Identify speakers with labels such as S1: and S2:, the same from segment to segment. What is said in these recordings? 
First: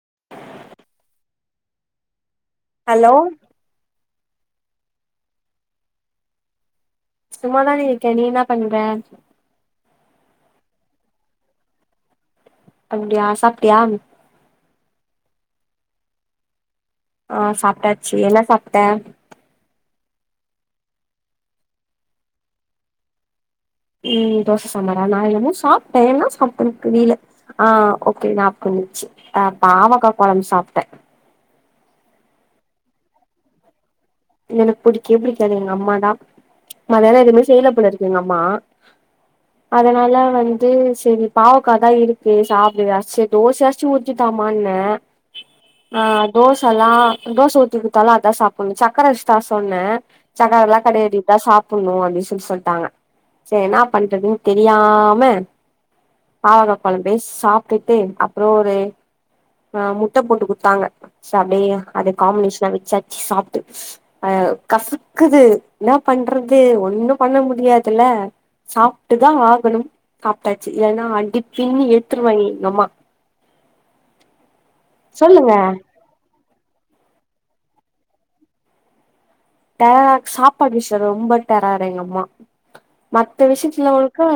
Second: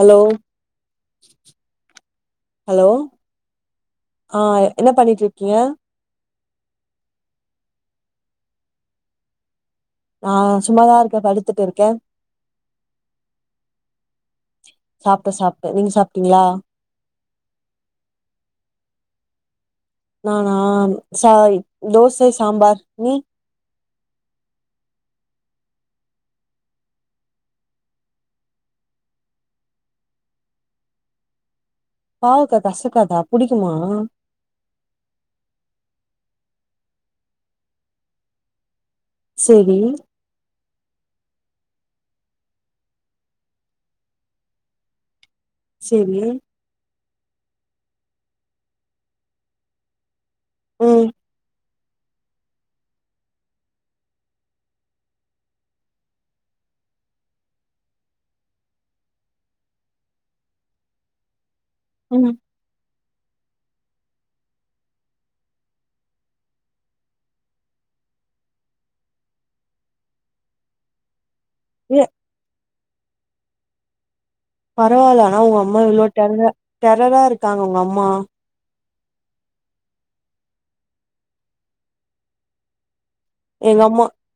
S1: hello hello ஆ என்ன பண்ணிட்ருக்கீங்க
S2: சும்மாதான்டி இருக்க நீ என்ன பண்ற
S1: நா சும்மாதா இருக்கே படுத்துட்டு இருக்கே
S2: அப்டியா சாப்ட்டியா
S1: சாப்ட்ட சாப்ட்ட நீங்க சாப்ட்டீங்களா
S2: ஆ சாப்ட்டாச்சு என்ன சாப்ட்ட
S1: நானா சாரி தோசை சாம்பார் நீ
S2: ம் தோச சாம்பாரா நா என்னம்மோ சாப்ட்டே என்ன சாப்ட்டேன்னு தெரியல ஆ ஓகே ஞாபகம் வந்துச்சு ஆ பாவக்கா கொழம்பு சாப்ட்ட
S1: பாவக்கா கசக்காதா புடிக்குமா
S2: எனக்கு புடிக்கே புடிக்காது எங்க அம்மா தா மொதல்ல எதுவுமே செய்ல போலருக்கு எங்க அம்மா
S1: செரி
S2: அதனால வந் து செரி பாவக்கா தா இருக்கு சாப்டு சேரி தோசையாச்சு ஊத்தி தாம்மான்ன ஆ
S1: செரி
S2: தோசல்லா தோச ஊத்தி குடுத்தாலு அதா சாப்புட்ணுச்சா சக்கர வச்சு தர சொன்ன சக்கரலா
S1: ம்
S2: கெடையாடி இதா சாப் புட்னு அப்டின் சொல்லி சொல்ட்டாங்க சேரி என்ன பண்றதுன்னு தெரியாம பாவக்கா கொழம்பே சாப்ட்டுட்டு அப்புற ஒரு ஆ முட்ட போட்டு குடுத்தாங்க ச அப்டியே அத
S1: ம்
S2: காம்பினேஷனா வச்சாச்சு சாப் அ கசக்குது என்ன பண்றது ஒண்ணு பண்ண முடியாதுல்ல சாப்ட்டுதா ஆகணு சாப்ட்டாச்சி இல்லன்னா அடிப்பின்னி
S1: ஏ
S2: எடுத்துருவாங்க எங்க அம்மா
S1: பரவால்ல ஆனா
S2: சொல்லுங்க
S1: உங்க அம்மா இவ்ளோ டெரரா டெரரா இருக்காங்க உங்க அம்மா
S2: டெரரா சாப்பாடு விஷ்யோ ரொம்ப டெரரு எங்க அம்மா மத்த
S1: எங்க
S2: விஷ்யத்துல
S1: அம்மா
S2: வரைக்கு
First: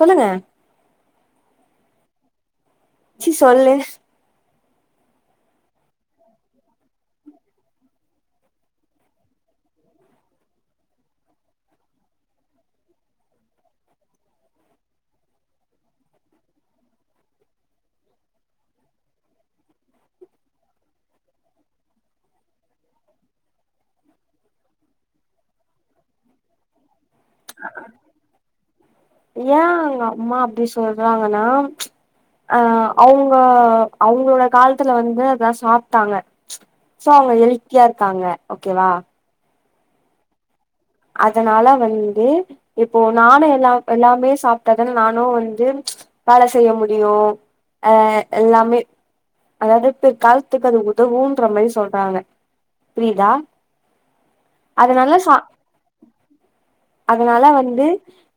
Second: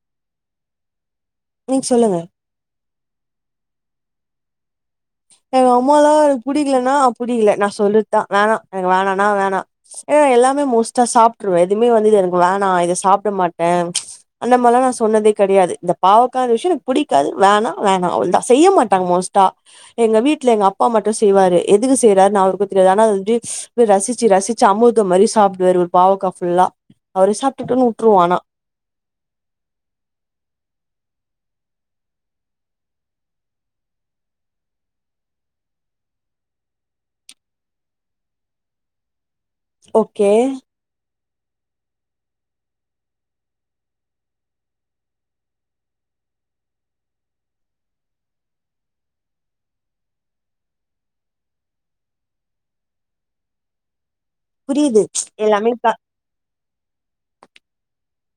S2: சொல்லுங்க
S1: நீங்க சொல்லுங்க
S2: சி சொல்லு
S1: எங்க அம்மாலா எனக்கு புடிக்கலனா அப்புடி இல்ல நா சொல்றதுதா வேணா எனக்கு வேணான்னா வேணா ஏ எல்லாமே மோஸ்ட்டா சாப்ட்டுருவே எதுவுமே வந்து இது எனக்கு வேணா இத சாப்ட மாட்டே அந்த மாரிலா நா சொன்னதே கெடையாது இந்த பாவக்கா விஷயோ எனக்கு புடிக்காது வேணா வேணா அவ்ளதா செய்ய மாட்டாங்க மோஸ்ட் டா எங்க வீட்ல எங்க அப்பா மட்டு செய்வாரு எதுக்கு செய்றாருன்னு அவருக்கு தெரியாது ஆனா அத வந்துட்டு அப்டியே ரசிச்சி ரசி ச்சி அமிர்தோ மாரி சாப்டுவாரு ஒரு பாவக்கா ஃபுல்லா அவரே சாப்டட்டுனு வுட்டுருவோ ஆனா
S2: ஏ எங்க அம்மா அப்டி சொல்றாங்கன்னா அ அவுங்க அவுங்களோட காலத்துல வந்து அதா சாப்ட்டாங்க சோ அவங்க ஹெல்த்தியா இருக்காங்க ஓக்கேவா
S1: ஓக்கே
S2: அதனால வந்து இப்போ நானு எல்லா எல்லாமே சாப்ட்டாதான நானு வந்து வேல செய்ய முடியு ஆ எல்லாமே அதாவது பிற்காலத்துக்கு அது உதவுன்ற மாரி சொல்றாங்க புரியுதா
S1: புரியுது
S2: அதனால சா
S1: எல்லாமே ப
S2: அதனால வந்து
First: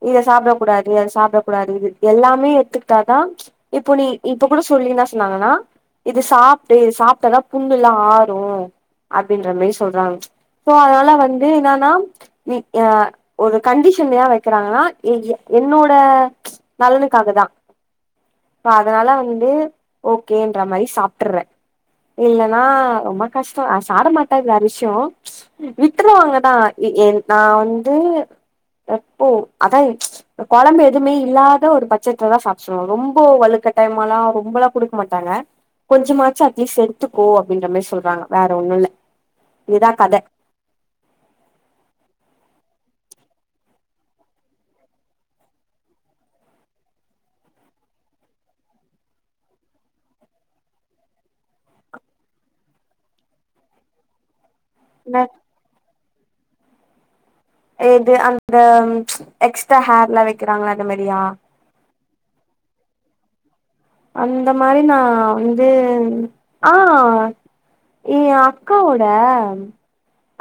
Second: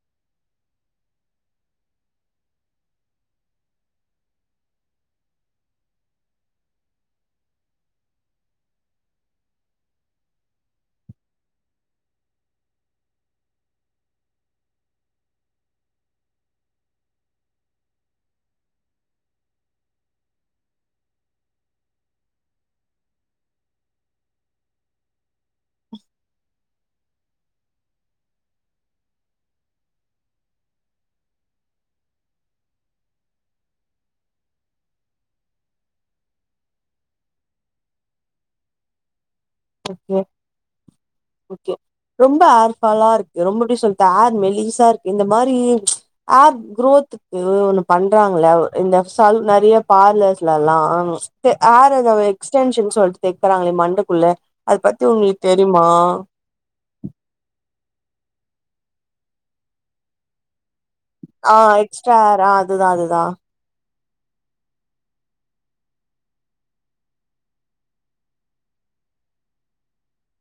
S2: இத சாப்டக் கூடாது அத சாப்டக் கூடாது இது எல்லாமே ஏத்துக்கிட்டாதா இப்போ நீ இப்ப கூட சொல்லீ என்னா சொன்னாங்கன்னா இது சாப்ட்டு இது சாப்ட்டாதா புண்ணுல்லா ஆறு அப்டின்ற மாரி சொல்றாங்க சோ அதனால வந்து என்னான்னா நீ யா ஒரு கண்டிஷன் ஏ வைக்கிறாங்கன்னா இ ஏ என்னோட நலனுக்காகதா இப்ப அதனால வந்து ஓகேன்ற மாரி சாப்ட்டுர்றே இல்லன்னா ரொம்ப கஷ்டோ ஆ சாப்ட மாட்டே அது வேற விஷ்யோ விட்டுருவாங்கதா ஏ ஏ நா வந்து எப்போ அதா இப்ப கொழம்பு எதுவுமே இல்லாத ஒரு பச்சத்துலதா சாப்ட சொல்லுவாங்க ரொம்ப வழுக்கட்டாயமாலா ரொம்பல்லா குடுக்க மாட்டாங்க கொஞ்சமாச்சு அட்லீஸ் எடுத்துக்கோ அப்டின்ற மாரி சொல்றாங்க வேற ஒண்ணு இல்ல இதுதா கத
S1: ஓக்கே ஓக்கே ரொம்ப ஹேர் ஃபாலா இருக்கு ரொம்ப எப்டி சொல்றது ஹேர் மெலீஸா இருக்கு இந்த மாரி ஹேர் க்ரோத்துக் ஏதோ ஒண்ணு பண்றாங்கல்ல இந்த சல் நெறைய பார்லர்ஸ்லல்லா இது ஹேர் ஏதோ எக்ஸ்டென்ஷன் சொல்ட்டு தக்கிறாங்களே மண்டைக்குள்ள அத பத்தி
S2: என்ன
S1: உங்களுக்கு தெரிமா
S2: எது அந்த எக்ஸ்ட்ரா ஹேர்லா வைக்கிறாங்கல்ல அந்த மாரியா
S1: ஆ எக்ஸ்ட்ரா ஹேர் ஆ அதுதா அதுதா
S2: அந்த மாரி நா வந்து ஆ இது ஏ அக்காவோட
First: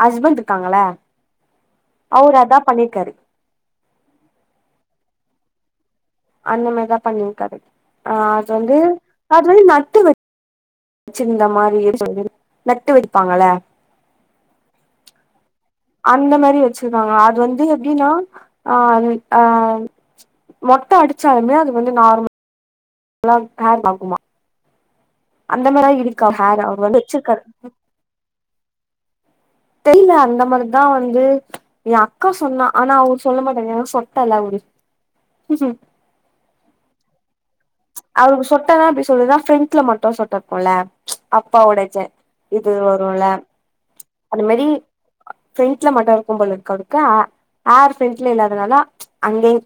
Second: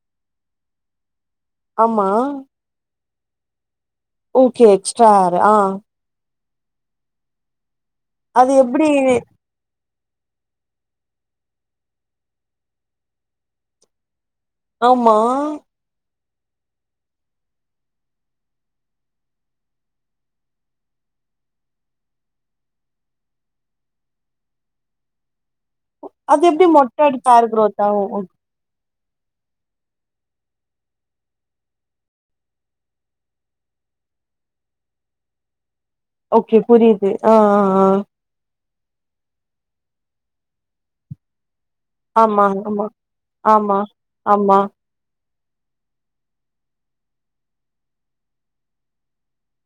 S2: ஹஸ்பண்ட் இருக்காங்கல்ல
S1: ஆமா
S2: அவரு அதா பண்ணிருக்காரு
S1: ஓகே எக்ஸ்ட்ரா ஹேர் ஆ
S2: அந்த மாரிதா பண்ணிருக்காரு ஆ அது வந்து அது வந்து நட்டுனு சிந்த மாரிய சொல்துரு நட்டு வைப்பாங்கள
S1: ஆம்மா
S2: அந்த மாரி வச்சிர்க்காங்க அது வந்து எப்டின்னா ஆன் அ மொட்ட அடிச்சாலுமே அது வந்து நார்ம லா கார் பாக்குமா
S1: அது
S2: ஹேர்
S1: எப்டி
S2: அவர் வந்து
S1: மொட்ட அடிச்
S2: வச்சிருக்காரு
S1: ஹேர் குரோத் ஆவு
S2: தெரில அந்த மாரிதா வந்து ஏ அக்கா சொன்னா ஆனா அவரு சொல்ல மாட்டேங்கறாரு சொட்டல்ல அவரு
S1: ஓக்கே புரியுது ஆ ஆ ஆ
S2: அவருக்கு சொட்டனா அப்டி சொல்லுதா ஃப்ரெண்ட்ல மட்டு சொட்டருக்குல்ல அப்பாவோட ச
S1: ஆமா
S2: இது
S1: ஆமா
S2: வருல்ல
S1: ஆமா
S2: அந்த
S1: ஆமா
S2: மாரி ஃப்ரெண்ட்ல மட்டு இருக்கும்போல் இருக்கடுக்கா ஆர் ஃப்ரெண்ட்ல இல்லாதனாதா அங்கயு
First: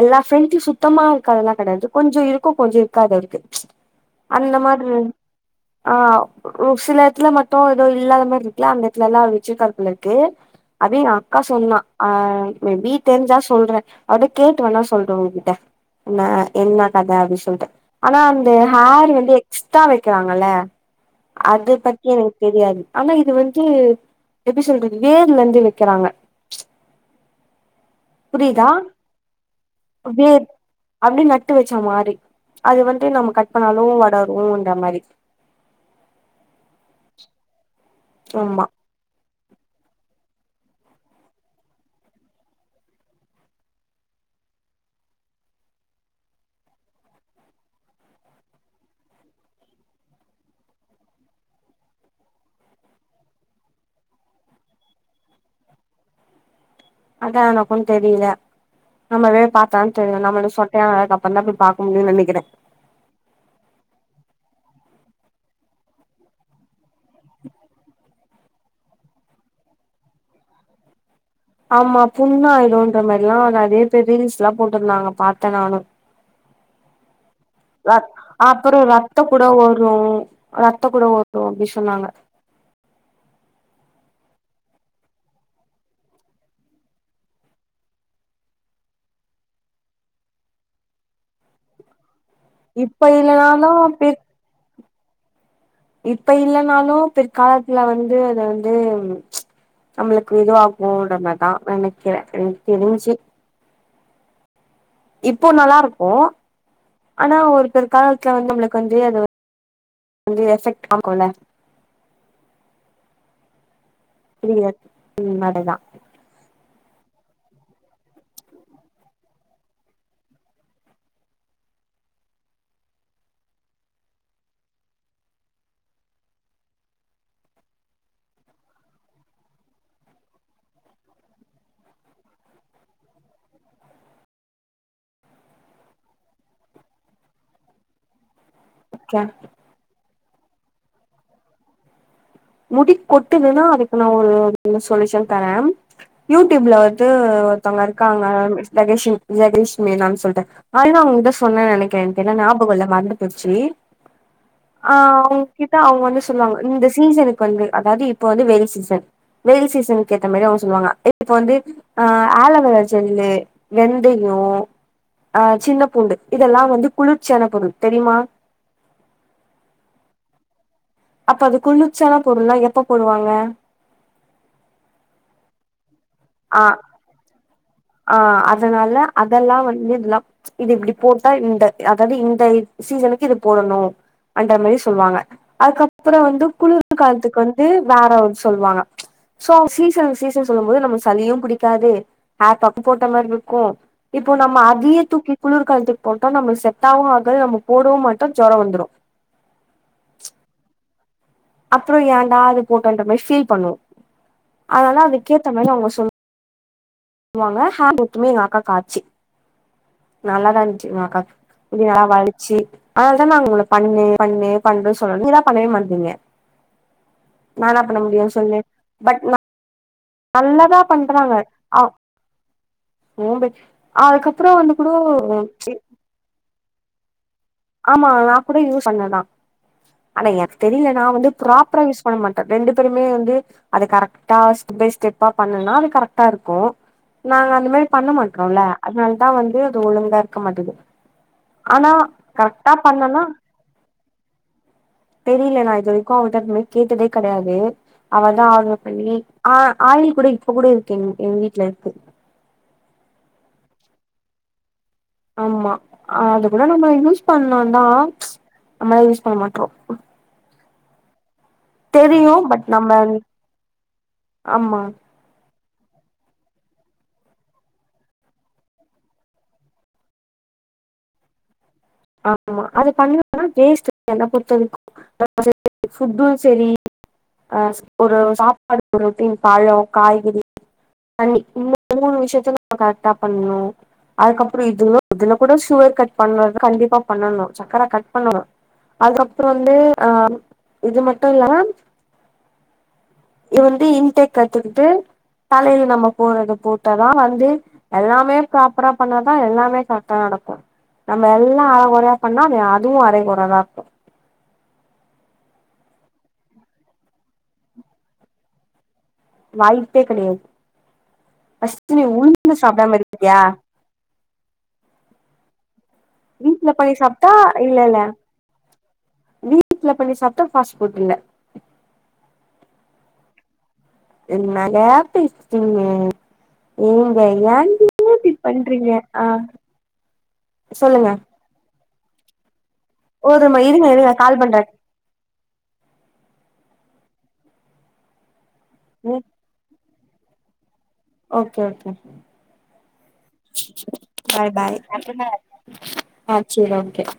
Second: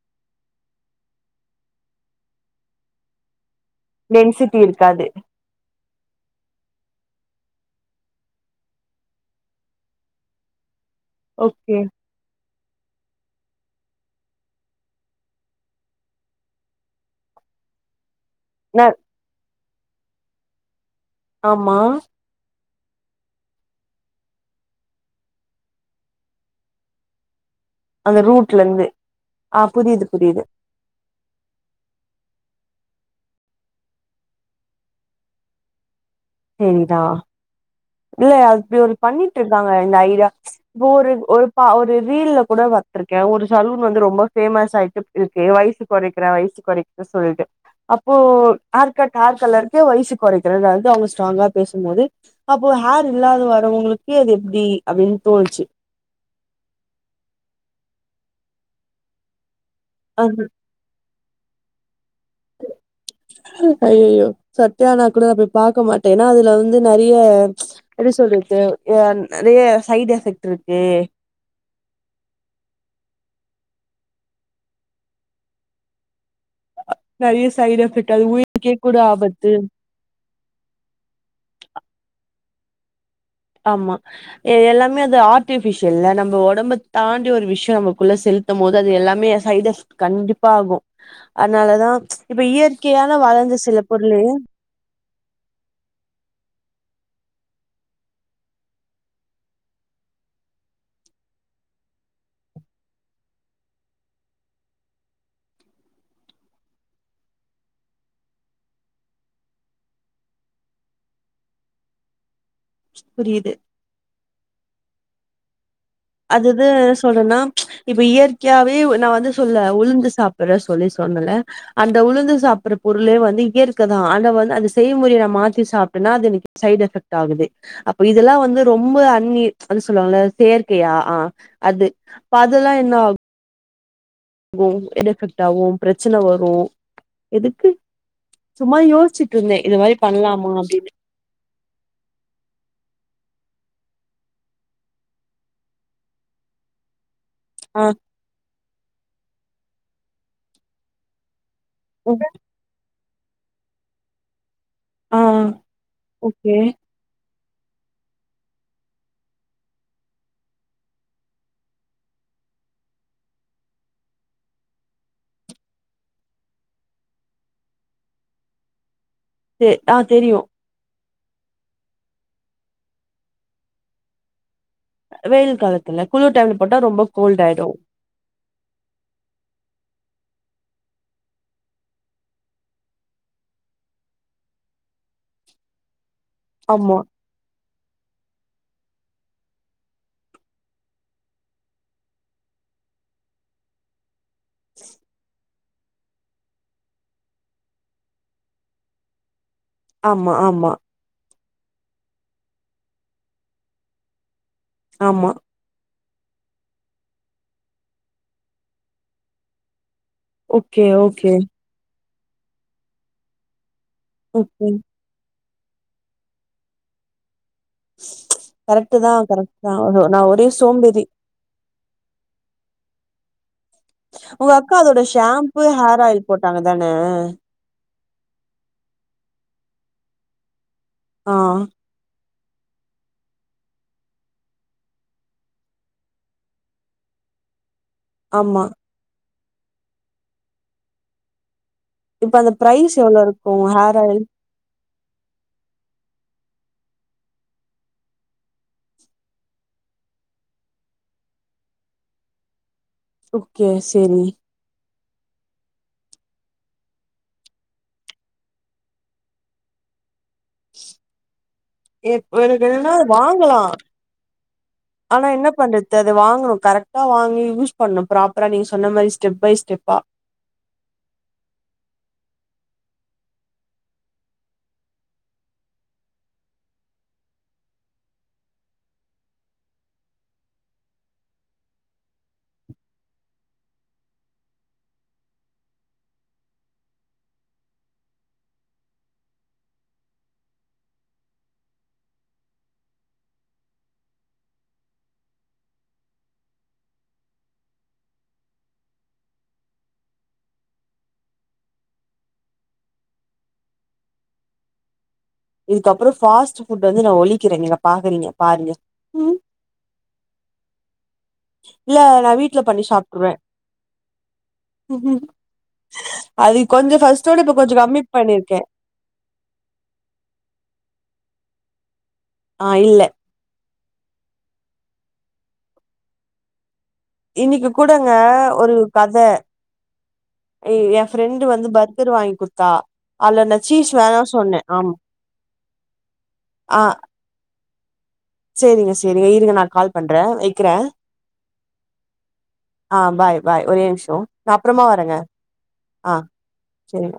S2: எல்லா ஃப்ரெண்ட்டூ சுத்தமா இருக்காதுலா கடையாது கொஞ்சோ இரு க்கூ கொஞ்சொ இருக்காது அவருக்கு அந்த
S1: டென்சிட்டி
S2: மாரி
S1: இருக்காது
S2: ஆ ஒ சில எட்த்துல மட்டு ஏதோ இல்லாத மாரி இருக்குல அந்த எடத்துலலா வெச்சருக்கார் போல இருக்கு அது ஏ அக்கா
S1: ஓகே
S2: சொன்னா ஆ மேபி தெரிஞ்சா சொல்ற அவட்ட கேட்டு வேணா சொல்றே உங்ககிட்ட ன்ன என்ன கத அப்டி சொல்ட்ட ஆனா அந்த
S1: ந
S2: ஹேர் வந்து எக்ஸ்ட்டா வக்றாங்கல்ல அது
S1: ஆமா
S2: பத்தி என தெரியாது ஆனா இது வந்து எப்டி சொல்றது வேர்ல இந்து வெக்கறாங்க
S1: அந்த ரூட்லந்து அ புரியிது புரியிது
S2: வேர் அப்டி நட்டு வச்ச மாரி அது வந்து நம்ம கட் பண்ணாலோ வடருன்ற மாரி
S1: தெரிதா இல்ல
S2: ஆமா
S1: அப்டி ஒரு பண்ணிட்டுருக்காங்க இந்த ஐடியா இப்ப ஒரு ஒரு பா ஒரு ரீல்ல கூட வத்துருக்கே ஒரு சலூன் வந்து ரொம்ப ஃபேமஸ் ஆய்ட்டு இருக்கு வயிசு கொறைக்கிற வயிசு கொறைக்ற சொல்லிட்டு அப்போ ஹேர் கட் ஹேர் கலருக்கு வயிசு கொறைக்கறது அது தா அவுங்க ஸ்ட்ராங்கா பேசும்போது அப்போ ஹேர் இல்லாத வரவங்களுக்கு அது எப்டி அப்டின்னு தோனுச்சு
S2: அதா எனக்கூ தெரியல நம்ம போய் பா [unintelligible]
S1: அது
S2: நம்மல்து சொட்டையானதுக்கப்பறந்தா போய் பாக்க முடியு நெனைக்கிற
S1: ஐயயோ சொட்டயானா கூட நா போய் பாக்க மாட்ட ஏனா அதுல வந்து நறிய எப்டி சொல்றது யம் நறைய சைட் எஃபெக்ட்டுருக்கு
S2: ஆமா புண்ணாயிடோன்ற மாரிலா நறைய பேர் ரீல்ஸ்ல்லா போட்ருந்தாங்க பாத்த நானு
S1: நறைய
S2: ரப் அப்பறோ ரத்தக் கூட வரூ ரத்தக் கூட வரூ அப்டி சொன்னாங்க
S1: ஆமா எ எல்லாமே அது ஆர்ட்டிஃபிஷியல்ல நம்ம ஒடம்ப தாண்டி ஒரு விஷ்யோ நம்மக்குள்ள செலு த்தும் போது அது எல்லாமே எ சைட் எஃப் கண்டிப்பா ஆகோ அன்னாலதா இப்ப
S2: இப்ப
S1: இயற்கையான வளந்த
S2: இல்லனாலு
S1: சில
S2: பிற்
S1: பொருளு
S2: இப்ப இல்லனாலு பிற்காலத்துல வந்து அத வந்து நம்மளுக்கு இதுவாக்கோன்ற மாரி தா நெனைக்கே எனக்கு தெரிஞ்சு இப்போ நல்லா இருக்கோ ஆனா ஒரு பிற்காலத்துல வந்து நம்மளுக்கு வந்து அது வ ந்து எஃபெக்ட் ஆகுல்ல
S1: புரியிது
S2: இனிமேதா இன்மேட்டு தா
S1: அதுதா என்ன சொல்றன்னா இப்ப இயற்கையாவே வ நா வந்து சொல்ல உளுந்து சாப்புற சொல்லி சொன்னல அந்த உளுந்து சாப்புற பொருளே வந்து இயற்க தா ஆனா வந்து அந்த செய்மொறய நா மாத்தி சாப்ட்டன்னா அது எனக் சைட் எஃபெக்ட் ஆகுது அப்ப இதெல்லா வந்து ரொம்ப அன்னீர் அதா சொல்லுவாங்கள செயற் கையா அ அது அப்ப அதுல்லா என்னா கோ சைட் எஃபெக்ட் ஆகோ பிரச்சன வரோ எதுக்கு சும்மா
S2: ஓகே
S1: யோசிச்சிட்டு இருந்தே இத மாரி பண்லாமா அப்டின்னு
S2: முடி கொட்டுதுன்னா அதுக்கு நா ஒரு ஒரு சொல்யூஷன் தரே யூடியூப்ல வந்து ஒருத்தங்க
S1: ஆ
S2: இருக்காங்க ஜகேஷ் ஜெகேஷினி மேம்ன்னு சொல்ட்டு அதுதா உங்ககிட்ட சொன்ன நெனக்கிற
S1: ம்
S2: எனக்கு என்னன்னா ல்ல மறந்து போச்சி
S1: ஆ
S2: அவுங் கிட்ட அவுங்க வந்து
S1: ஓகே
S2: சொல்லுவாங்க இந்த சீசனு வந்து அதாவது இப்ப வந்து வெயில் சீசன் வெயில் சீசனுக்கு ஏத்த மாரி அவுங்க சொல்வாங்க இப்ப வந்து அ ஆலவேரா ஜல்லு வெந்தயோ அ சின்ன பூண்டு இதெல்லா வந்து குளிர்ச்சியான பொருள் தெரியுமா
S1: தெ அ தெரியு
S2: அப்ப அது குளிச்சியான பொருள்லா எப்ப போடுவாங்க
S1: வெயில் காலத்துல குளிர் டைம்ல போட்டா ரொம்ப கோல்டு ஆயிடு
S2: அ அதனால அதெல்லா வந்து இதுல்லா இது இப்டி போட்டா இந்த அதாவது இந்த சீசனுக்கு இது போடனு அந்த மாரி சொல்லுவாங்க அதுக்கப்றோ வந்து
S1: ஆமா
S2: குளிர் காலத்துக் வந் து வேற ஒன்னு சொல்வாங்க சோ சீசன் சீசன் சொல்லும் போது நமக்கு சளியோ புடிக்காது ஹேர் பேக்கும் போட்ட மாரி இருக்கு இப்போ நம்ம அதயே தூக்கி குளிர்காலத்துக்கு போட்ட நம்ம செட்டாகவு ஆகாது நம்ம போடவு மாட்டோ ஜோரோ வந்துறு
S1: ஆமா ஆமா
S2: அப்பறோ ஏன்டா அது போட்டன்ற மாரி ஃபீல் பண்ணுவோ அதனால
S1: ஆமா
S2: அதுக்கேத்த மாரி அவுங்க சொல் லுவாங்க அக்காகு [unintelligible] ஆச்சு நல்லாதா
S1: ஓகே
S2: இருந்துச்சு எங்க
S1: ஓகே
S2: அக்காகு இது நல்லா வழுச்சு அதனாலதா நா ஒங்கள பண்ணு பண்ணு
S1: ஓகே
S2: பண்ணுனு சொல்றே நீங்க தா பண்ணவே மாட்றீங்க நா என்ன பண்ண முடியு சொல்லு
S1: கரெக்ட்டு தா
S2: பட்
S1: கரெக்ட்டு தா நா ஒரு
S2: நல்லாதா
S1: சோம்பேறி
S2: சோம்பேறி
S1: ஒங்க அக்கா அதோட ஷாம்பூ ஹேர் ஆயில் போட்டாங்க தான
S2: ஆமா நா கூட யூஸ் பண்ணதா ஆனா எனக்கு தெரில நா வந்து
S1: ஆ
S2: ப்ராப்பரா யூஸ் பண்ண மாட் ரெண்டு பேருமே வந்து அது கரெக்டா ஸ்டெப் பை ஸ்டெப்பா பண்ணுனா அது கரெக்டா இருக்கு நாங்க அந்த மாரி பண்ண மாட்டறோல்ல
S1: ஆமா
S2: அதனாலதா வந்து அது ஒழுங்கா இருக்க மாட்டேது ஆனா
S1: இப்போ அந்த
S2: கரெக்டா
S1: ப்ரைஸ் எவ்ளோ
S2: பண்ணனா
S1: இருக்கு ஹேர் ஆயில்
S2: தெரில நா இது வரைக்கு அவட்ட கேட்டதே கெடயாது அவதா ஆர்டர் பண்ணி ஆ ஆயில் கூட இப்ப கூட இருக்கு எ எங்க வீட்ல இருக்கு
S1: ஓகே சேரி
S2: ஆமா அது கூட நம்ம யூஸ் பண்லாந்தா நம்ம தா யூஸ் பண்ண மாட்ரோ
S1: எ
S2: தெரியு
S1: ஒரு
S2: பட்
S1: வேணுனா
S2: நம்ம
S1: அத வாங்கலா
S2: ஆமா
S1: ஆனா என்ன பண்றது அது வாங்கணு கரெக்டா வாங்கி யூஸ் பண்ணனு ப்ராப்பரா நீங்க சொன்ன மாரி ஸ்டெப் பை ஸ்டெப்பா
S2: ஆமா அது பண்ணிரலா ஆனா வேஸ்ட்டு என்ன பொருத்த வரைக்கு [inaudible] ஃபுட்டு சரி அ ஒரு சாப்பாடு புரோட்டீன் பழோ காய்கறி தண்ணி இந்த மூனு விஷயத்த நம்ம கரெக்டா பண்ணுனு அதுக்கப்பறோ இதுல இதுல கூட சுகர் கட் பண்ண கண்டிப்பா பண்ணனு சக்கர கட் பண்ணனு அதுக்கப்புறோ வந்து அ இது மட்டு இல்லனா இ வந்து இன்டெக்கா எடுத்துக்கிட்டு தலையில நம்ம போறத போட்டதா வந்து எல்லாமே ப்ராப்பரா பண்ணாதா எல்லாமே கரெக்டா நடக்கும் நம்ம எல்லா கொறையா பண்ணா அது அதுவூ அறைகொறதான்
S1: இதுக்கப்புறோ பாஸ்ட் ஃபுட்டு வந்து நா ஒழிக்கிறே பாக்குறீங்க பாருங்க
S2: வாய்பே கெடையாது ஃபஸ்ட்டு நீ உள் ந்து சாப்பிடாம இருக்கியா
S1: ம் ஹூம் அது
S2: வீட்ல பண்ணி
S1: கொஞ்சொ
S2: சாப்ட்டா
S1: ஃபர்ஸ்ட்டோட இப்ப கொஞ்சோ
S2: இல்ல இல்ல
S1: கம்மி பண்ணிருக்கே
S2: வீட்ல பண்ணி சாப்ட்டா பாஸ்ட் ஃபுட் இல்ல
S1: ஆ இல்ல
S2: என்னங்க பேஸ்றீங்க ம்
S1: இன்னிக்கு கூடங்க ஒரு கத
S2: ஆ
S1: ஏ
S2: சொல்லுங்க
S1: ஃப்ரெண்ட் டு வந்து பர்கர் வாங்கி குடுத்தா அதுல
S2: ஒரு
S1: நா
S2: இருங்க
S1: சீஸ்
S2: இருங்க
S1: வேணா
S2: கால்
S1: சொன்னே
S2: பண்றே
S1: ஆமா ஆ சேரிங்க சேரிங்க இருங்க நா கால் பண்றே வெக்கிறே
S2: ஓகே ஓகே
S1: பாய் பாய் ஒரே நிமிஷோ
S2: பாய்
S1: நா
S2: பாய்
S1: அப்புறமா வரேங்க
S2: ஆ சொரி ஓக்கே
S1: சேரிங்க